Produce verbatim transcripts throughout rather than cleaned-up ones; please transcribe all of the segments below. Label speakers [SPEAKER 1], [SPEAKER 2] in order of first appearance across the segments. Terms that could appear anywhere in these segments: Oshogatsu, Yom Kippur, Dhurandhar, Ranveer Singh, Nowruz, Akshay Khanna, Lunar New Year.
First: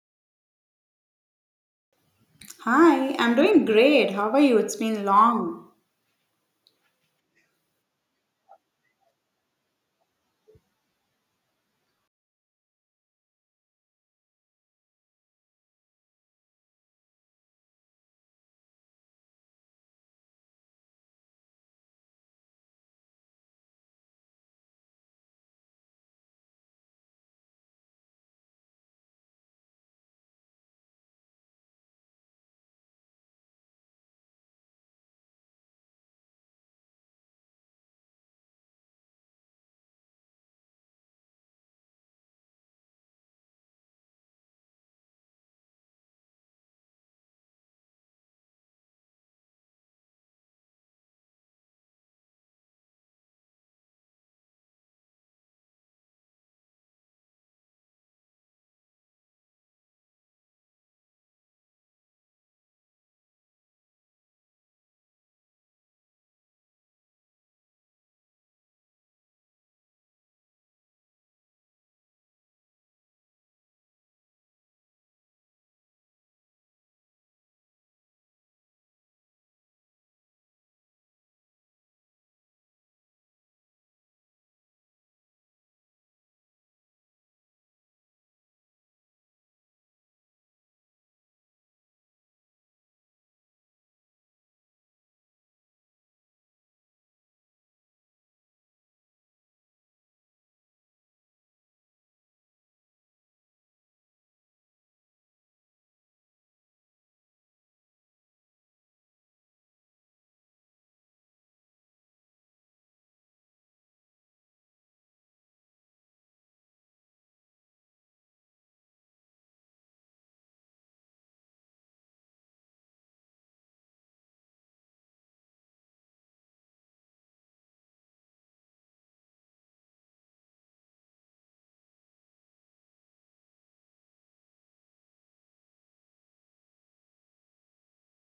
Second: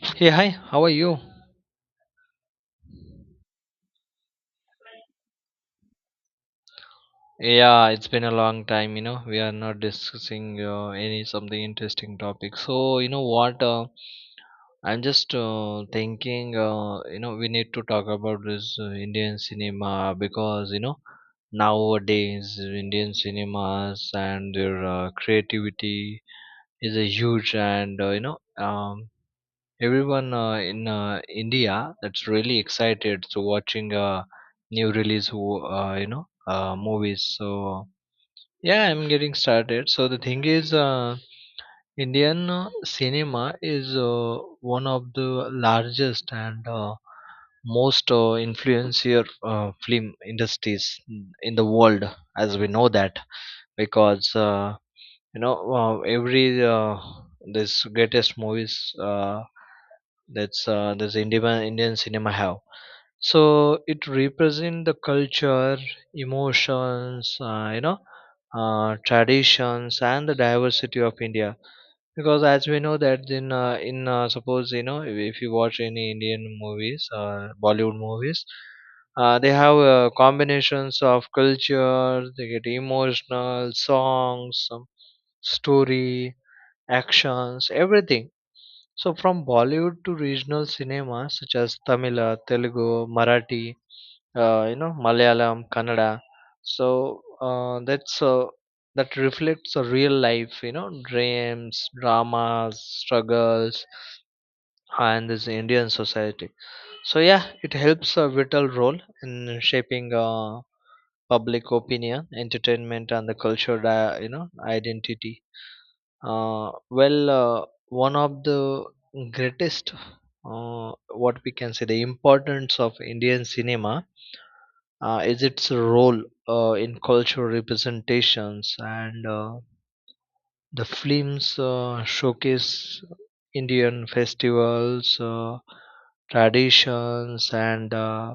[SPEAKER 1] Hey, hi, how are you?
[SPEAKER 2] Hi, I'm doing great. How are you? It's been long.
[SPEAKER 1] Yeah, it's been a long time, you know. We are not discussing uh, any something interesting topic. So, you know what? Uh, I'm just uh, thinking, uh, you know, we need to talk about this uh, Indian cinema because, you know, nowadays Indian cinemas and their uh, creativity is a huge and, uh, you know, um, everyone uh, in uh, India that's really excited to watching uh, new release wo- uh, you know uh, movies. So yeah, I'm getting started. So the thing is, uh, Indian uh, cinema is uh, one of the largest and uh, most uh, influential uh, film industries in the world, as we know that because. Uh, you know uh, every uh, this greatest movies uh, that's uh, this Indian Indian cinema have. So it represent the culture, emotions, uh, you know, uh, traditions, and the diversity of India because as we know that in uh, in uh, suppose you know if if you watch any Indian movies uh, Bollywood movies, uh, they have uh, combinations of culture, they get emotional songs, some story, actions, everything. So from Bollywood to regional cinemas such as Tamil, uh, Telugu, Marathi, uh, you know, Malayalam, Kannada. So uh, that's uh, that reflects a real life, you know, dreams, dramas, struggles, and this Indian society. So yeah, it helps a vital role in shaping uh, public opinion, entertainment, and the cultural, uh, you know, identity. Uh, well, uh, one of the greatest, uh, what we can say, the importance of Indian cinema uh, is its role uh, in cultural representations, and uh, the films uh, showcase Indian festivals, uh, traditions, and uh,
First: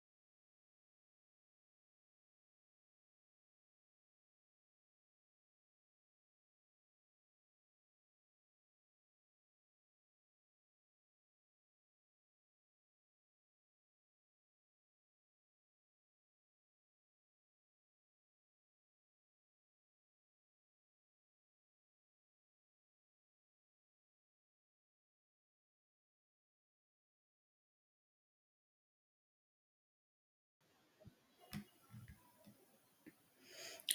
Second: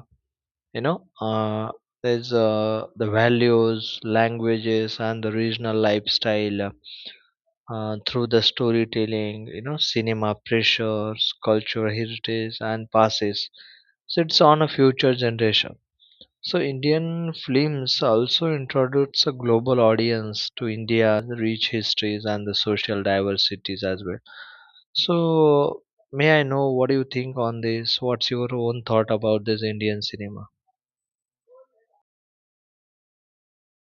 [SPEAKER 1] you know, uh, there's uh, the values, languages, and the regional lifestyle uh, through the storytelling. You know, cinema pressures, cultural heritage, and passes. So it's on a future generation. So Indian films also introduce a global audience to India's rich histories and the social diversities as well. So, may I know what do you think on this? What's your own thought about this Indian cinema?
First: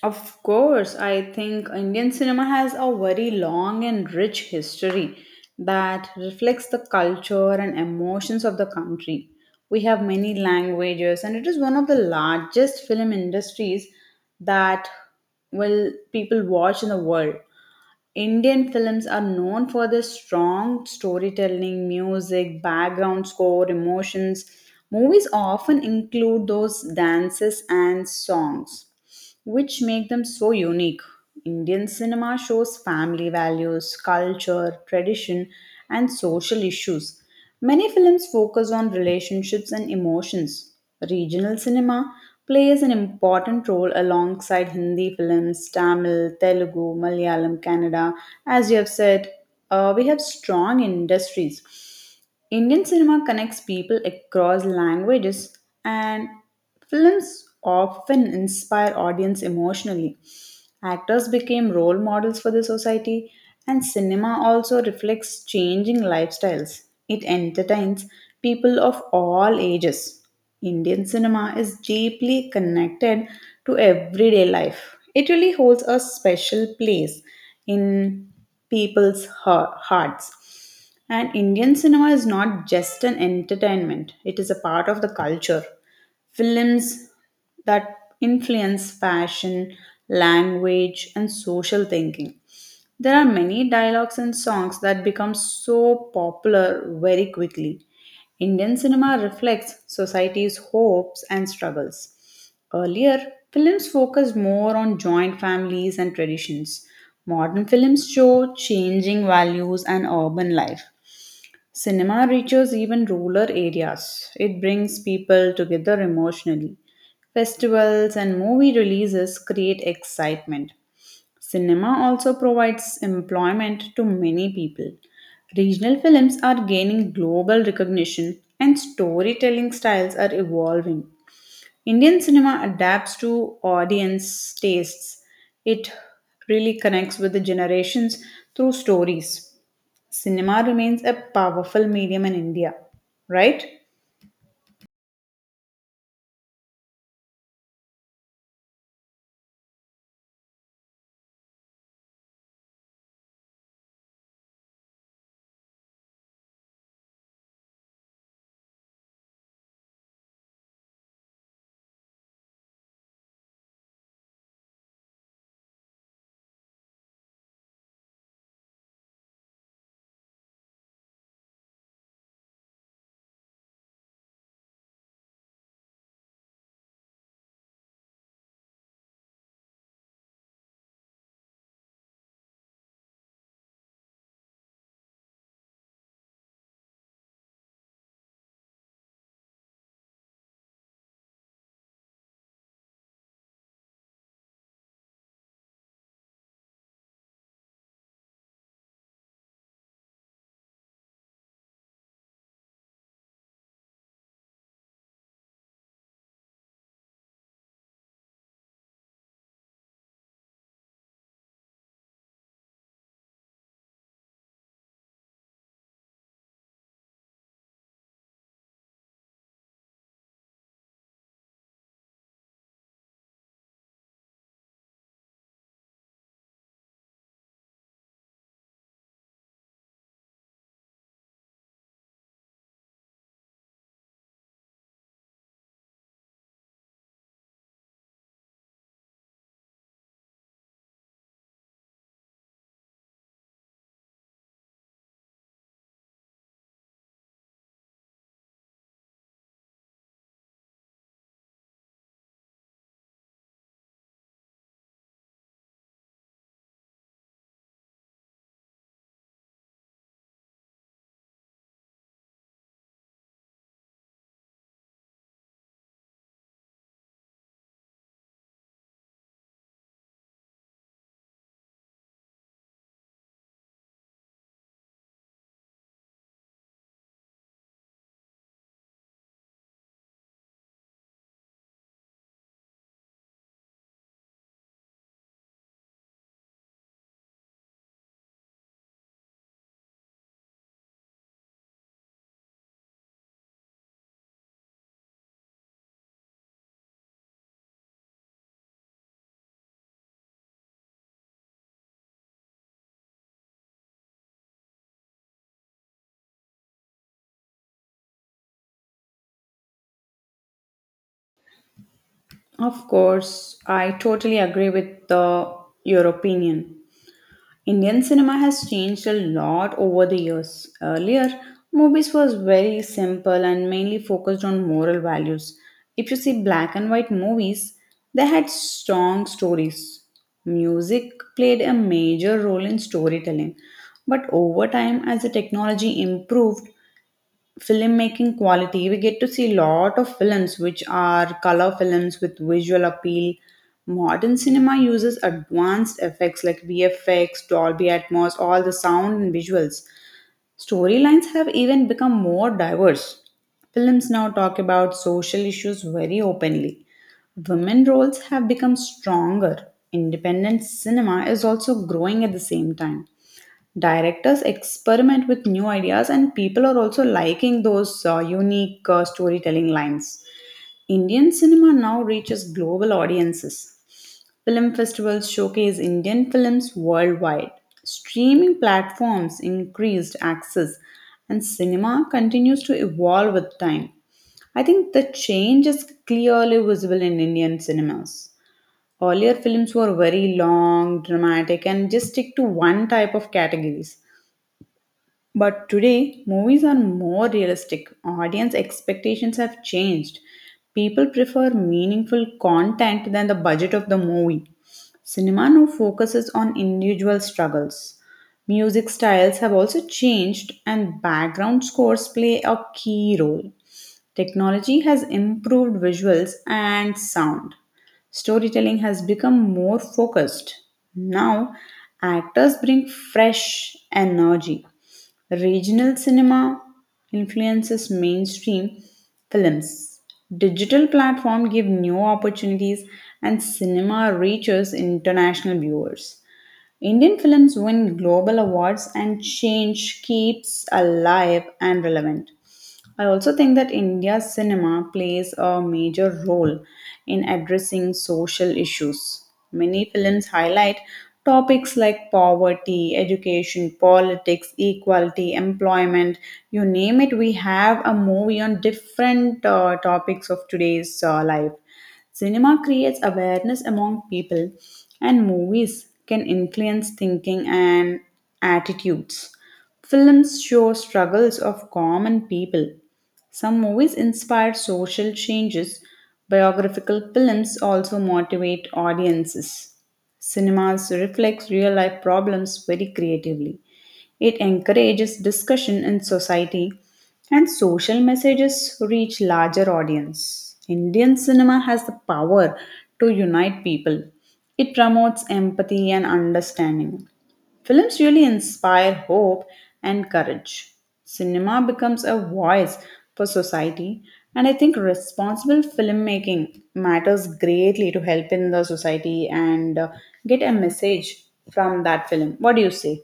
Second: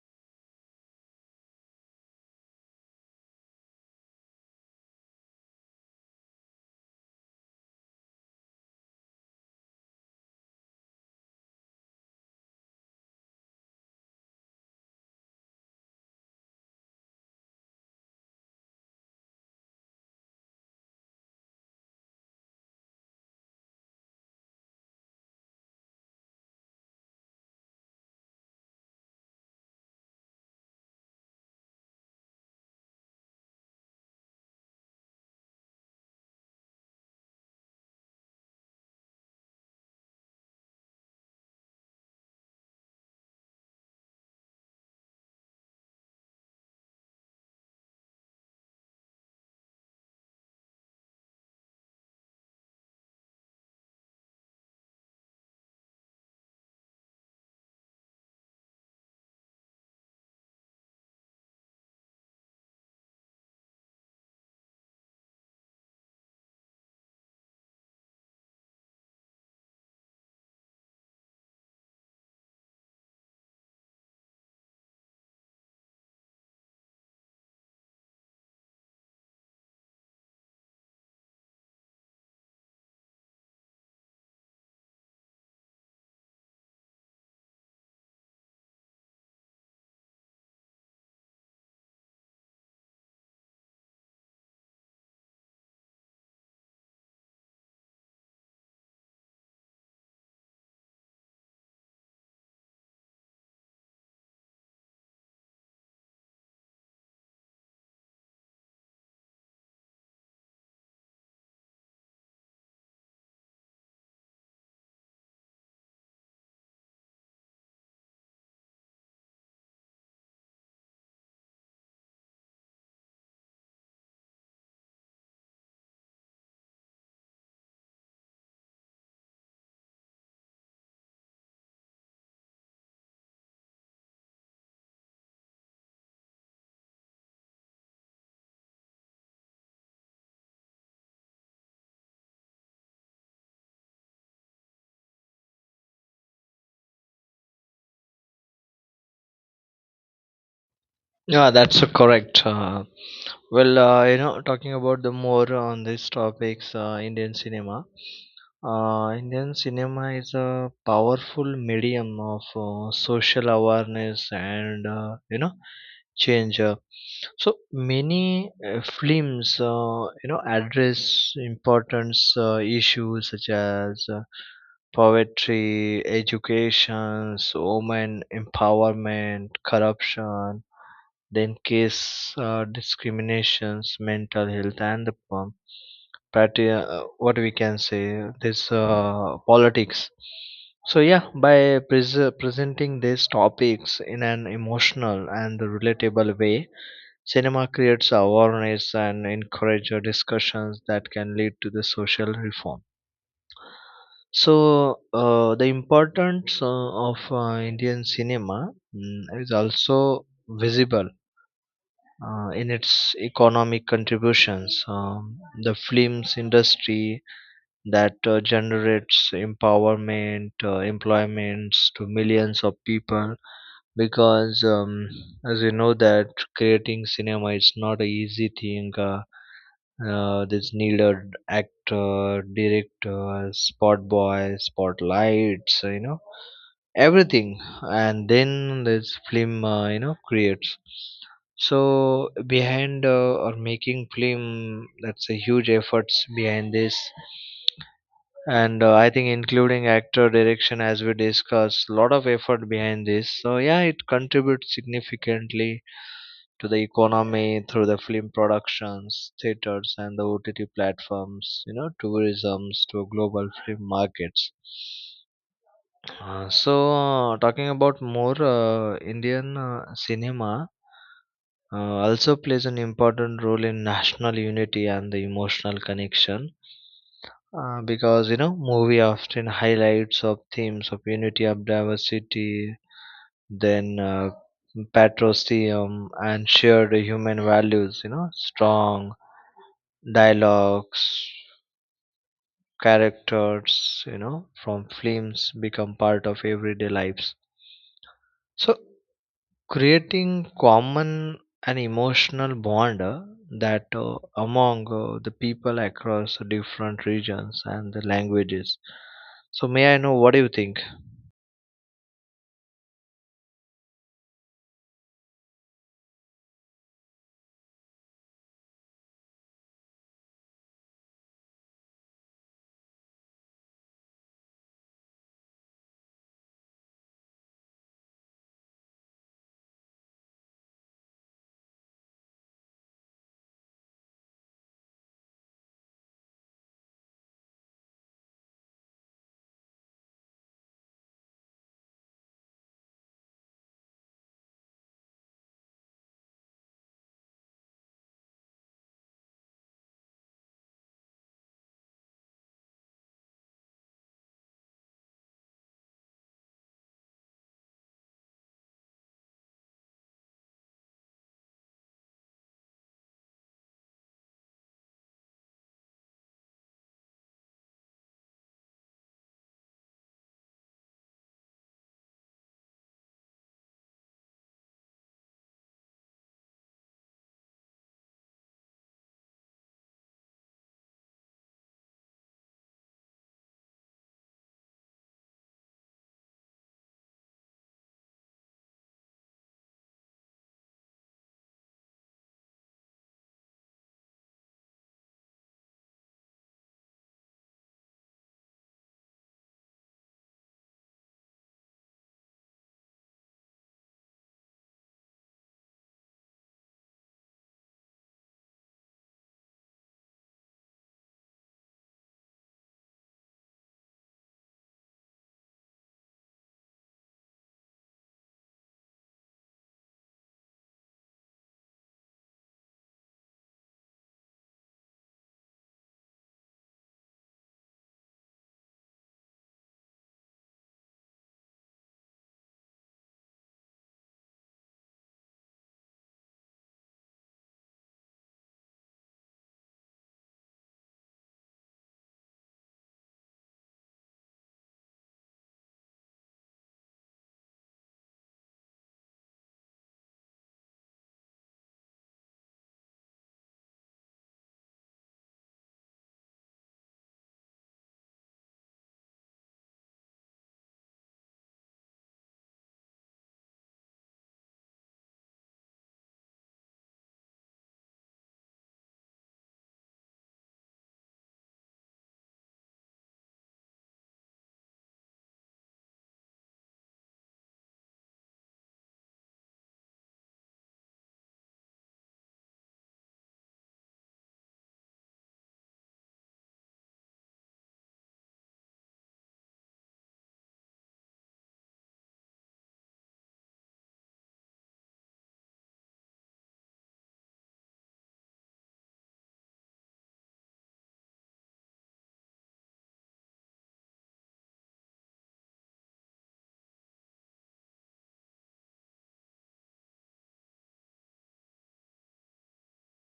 [SPEAKER 2] Of course, I think Indian cinema has a very long and rich history that reflects the culture and emotions of the country. We have many languages, and it is one of the largest film industries that will people watch in the world. Indian films are known for their strong storytelling, music, background score, emotions. Movies often include those dances and songs which make them so unique. Indian cinema shows family values, culture, tradition, and social issues. Many films focus on relationships and emotions. Regional cinema plays an important role alongside Hindi films, Tamil, Telugu, Malayalam, Kannada. As you have said, uh, we have strong industries. Indian cinema connects people across languages, and films often inspire audience emotionally. Actors became role models for the society, and cinema also reflects changing lifestyles. It entertains people of all ages. Indian cinema is deeply connected to everyday life. It really holds a special place in people's hea- hearts. And Indian cinema is not just an entertainment, it is a part of the culture. Films that influence fashion, language, and social thinking. There are many dialogues and songs that become so popular very quickly. Indian cinema reflects society's hopes and struggles. Earlier, films focused more on joint families and traditions. Modern films show changing values and urban life. Cinema reaches even rural areas. It brings people together emotionally. Festivals and movie releases create excitement. Cinema also provides employment to many people. Regional films are gaining global recognition and storytelling styles are evolving. Indian cinema adapts to audience tastes. It really connects with the generations through stories. Cinema remains a powerful medium in India, right?
[SPEAKER 1] Yeah, that's a correct. Uh, Well, uh, you know, talking about the more on these topics, uh, Indian cinema. Uh, Indian cinema is a powerful medium of uh, social awareness and, uh, you know, change. Uh, so many uh, films, uh, you know, address important uh, issues such as uh, poverty, education, women empowerment, corruption, then case, uh, discriminations, mental health, and the um, party, uh, what we can say, this uh, politics. So yeah, by pres- presenting these topics in an emotional and relatable way, cinema creates awareness and encourages discussions that can lead to the social reform. So uh, the importance uh, of uh, Indian cinema, mm, is also visible uh, in its economic contributions. Um, the films industry that uh, generates empowerment, uh, employments to millions of people. Because, um, as you know that creating cinema is not an easy thing. Uh, uh, this needed actor, director, spot boy, spotlights, you know, everything, and then this film uh, you know creates, so behind uh, or making film, that's a huge efforts behind this. And uh, I think including actor direction, as we discussed, lot of effort behind this. So yeah, it contributes significantly to the economy through the film productions, theaters, and the O T T platforms, you know, tourisms to global film markets. Uh, so, uh, talking about more, uh, Indian uh, cinema uh, also plays an important role in national unity and the emotional connection, uh, because you know movie often highlights of themes of unity of diversity, then uh, patriotism and shared human values. You know, strong dialogues, characters. You know, from films become part of everyday lives. So, creating common and emotional bond, uh, that uh, among uh, the people across different regions and the languages. So may I know what do you think?
[SPEAKER 2] Of course, I totally agree with the, your opinion. Indian cinema has changed a lot over the years. Earlier, movies was very simple and mainly focused on moral values. If you see black and white movies, they had strong stories. Music played a major role in storytelling. But over time, as the technology improved, filmmaking quality, we get to see a lot of films which are color films with visual appeal. Modern cinema uses advanced effects like VFX, Dolby Atmos, all the sound and visuals. Storylines have even become more diverse. Films now talk about social issues very openly. Women roles have become stronger. Independent cinema is also growing at the same time. Directors experiment with new ideas, and people are also liking those uh, unique uh, storytelling lines. Indian cinema now reaches global audiences. Film festivals showcase Indian films worldwide. Streaming platforms increased access, and cinema continues to evolve with time. I think the change is clearly visible in Indian cinemas. Earlier films were very long, dramatic, and just stick to one type of categories. But today, movies are more realistic. Audience expectations have changed. People prefer meaningful content than the budget of the movie. Cinema now focuses on individual struggles. Music styles have also changed, and background scores play a key role. Technology has improved visuals and sound. Storytelling has become more focused. Now, actors bring fresh energy. Regional cinema influences mainstream films. Digital platforms give new opportunities and cinema reaches international viewers. Indian films win global awards and change keeps alive and relevant. I also think that India's cinema plays a major role in addressing social issues. Many films highlight topics like poverty, education, politics, equality, employment. You name it, we have a movie on different uh, topics of today's uh, life. Cinema creates awareness among people, and movies can influence thinking and attitudes. Films show struggles of common people. Some movies inspire social changes. Biographical films also motivate audiences. Cinemas reflects real life problems very creatively. It encourages discussion in society and social messages reach larger audience. Indian cinema has the power to unite people. It promotes empathy and understanding. Films really inspire hope and courage. Cinema becomes a voice for society, and I think responsible filmmaking matters greatly to help in the society and uh, get a message from that film. What do you say?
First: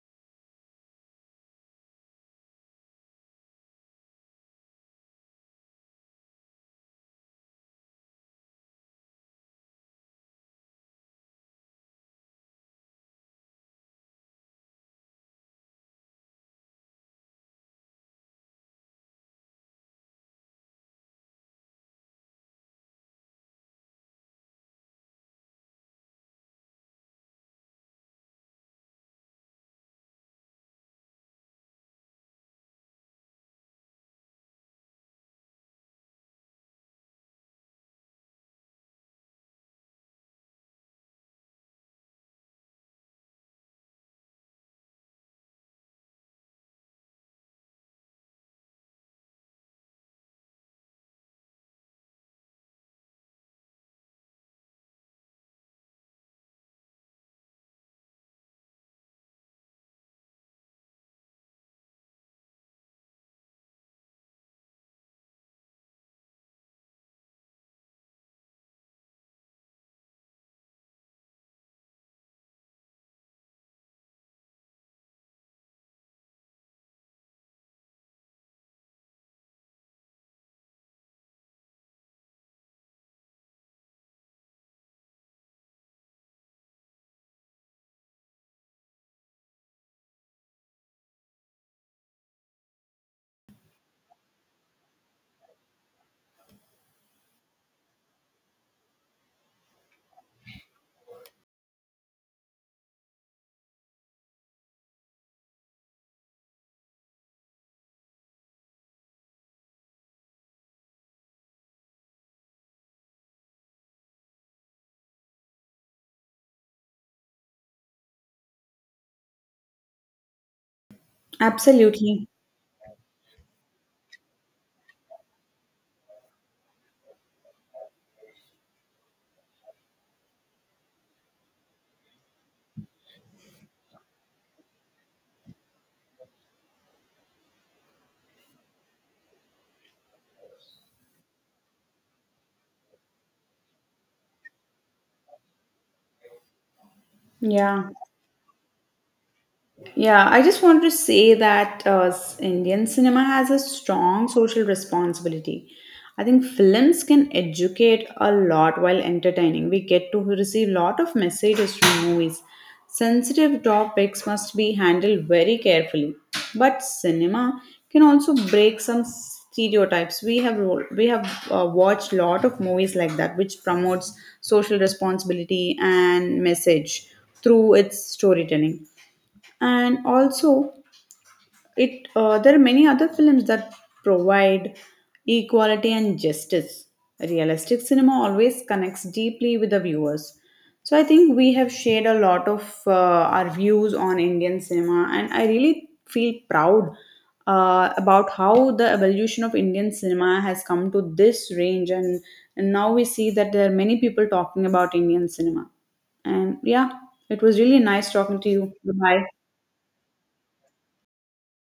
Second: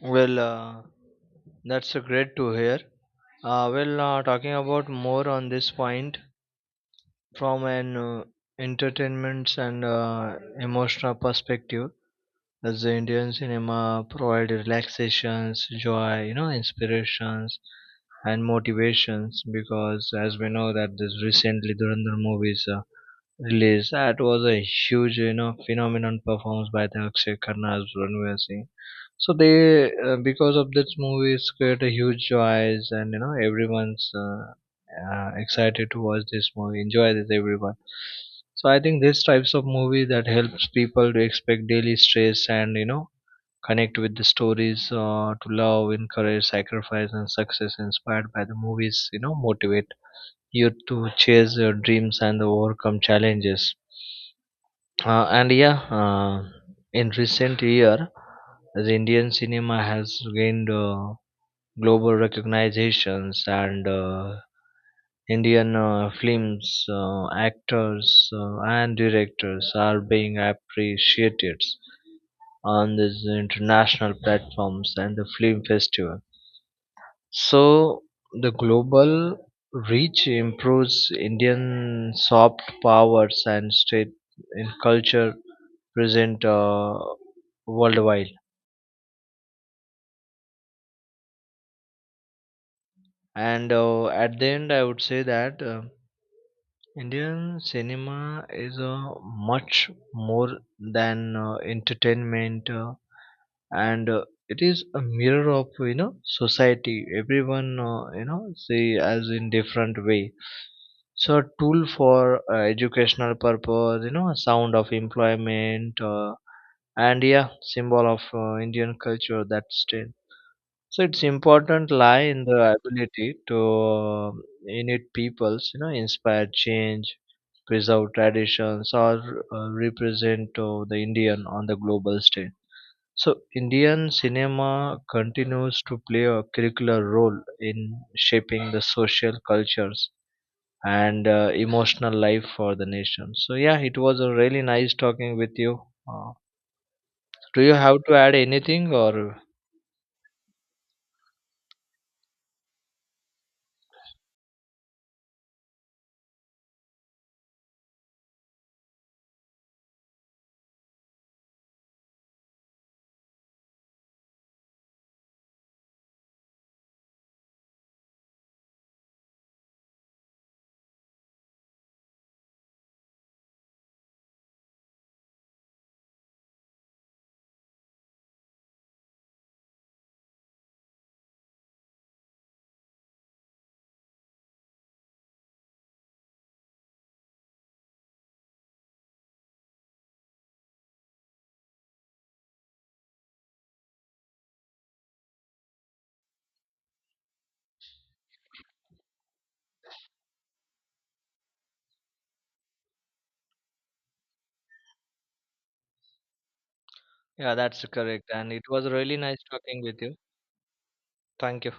[SPEAKER 1] Well uh, that's uh, great to hear. Uh, well uh, talking about more on this point, from an uh, entertainment and uh, emotional perspective, as the Indian cinema provided relaxations, joy, you know, inspirations and motivations. Because as we know that this recently Dhurandhar movies uh, released, that was a huge, you know, phenomenon performed by the Akshay Khanna as Ranveer Singh. So they uh, because of this movie it's create a huge joys and you know everyone's uh, uh, excited to watch this movie, enjoy this, everyone. So I think these types of movie that helps people to expect daily stress, and you know, connect with the stories uh, to love, encourage, sacrifice, and success inspired by the movies. You know, motivate you to chase your dreams and overcome challenges. Uh, and yeah, uh, in recent year, the Indian cinema has gained uh, global recognitions, and uh, Indian uh, films, uh, actors, uh, and directors are being appreciated on these international platforms and the film festival. So the global reach improves Indian soft powers and state in culture present uh, worldwide. And uh, at the end, I would say that uh, Indian cinema is uh, much more than uh, entertainment. Uh, and uh, it is a mirror of, you know, society, everyone uh, you know see as in different way. So a tool for uh, educational purpose, you know, a sound of employment, uh, and yeah, symbol of uh, Indian culture that still. So its important lie
[SPEAKER 2] Absolutely.
[SPEAKER 1] in the ability to, uh, in peoples, you know, inspire change, preserve traditions, or uh, represent uh, the Indian on the global stage. So, Indian cinema continues to play a curricular role in shaping the social cultures and uh, emotional life for the nation. So, yeah, it was a really nice talking with you. Uh, do you
[SPEAKER 2] Yeah.
[SPEAKER 1] have to add anything or?
[SPEAKER 2] Yeah, I just want to say that uh, s- Indian cinema has a strong social responsibility. I think films can educate a lot while entertaining. We get to receive lot of messages from movies. Sensitive topics must be handled very carefully. But cinema can also break some stereotypes. We have ro- we have uh, watched lot of movies like that, which promotes social responsibility and message through its storytelling, and also it uh, there are many other films that provide equality and justice. Realistic cinema always connects deeply with the viewers. So I think we have shared a lot of uh, our views on Indian cinema, and I really feel proud uh, about how the evolution of Indian cinema has come to this range, and, and now we see that there are many people talking about Indian cinema. And yeah, it
[SPEAKER 1] Yeah,
[SPEAKER 2] was really
[SPEAKER 1] that's
[SPEAKER 2] nice
[SPEAKER 1] correct.
[SPEAKER 2] talking to
[SPEAKER 1] And it
[SPEAKER 2] you.
[SPEAKER 1] was really
[SPEAKER 2] Bye.
[SPEAKER 1] nice talking with you. Thank you.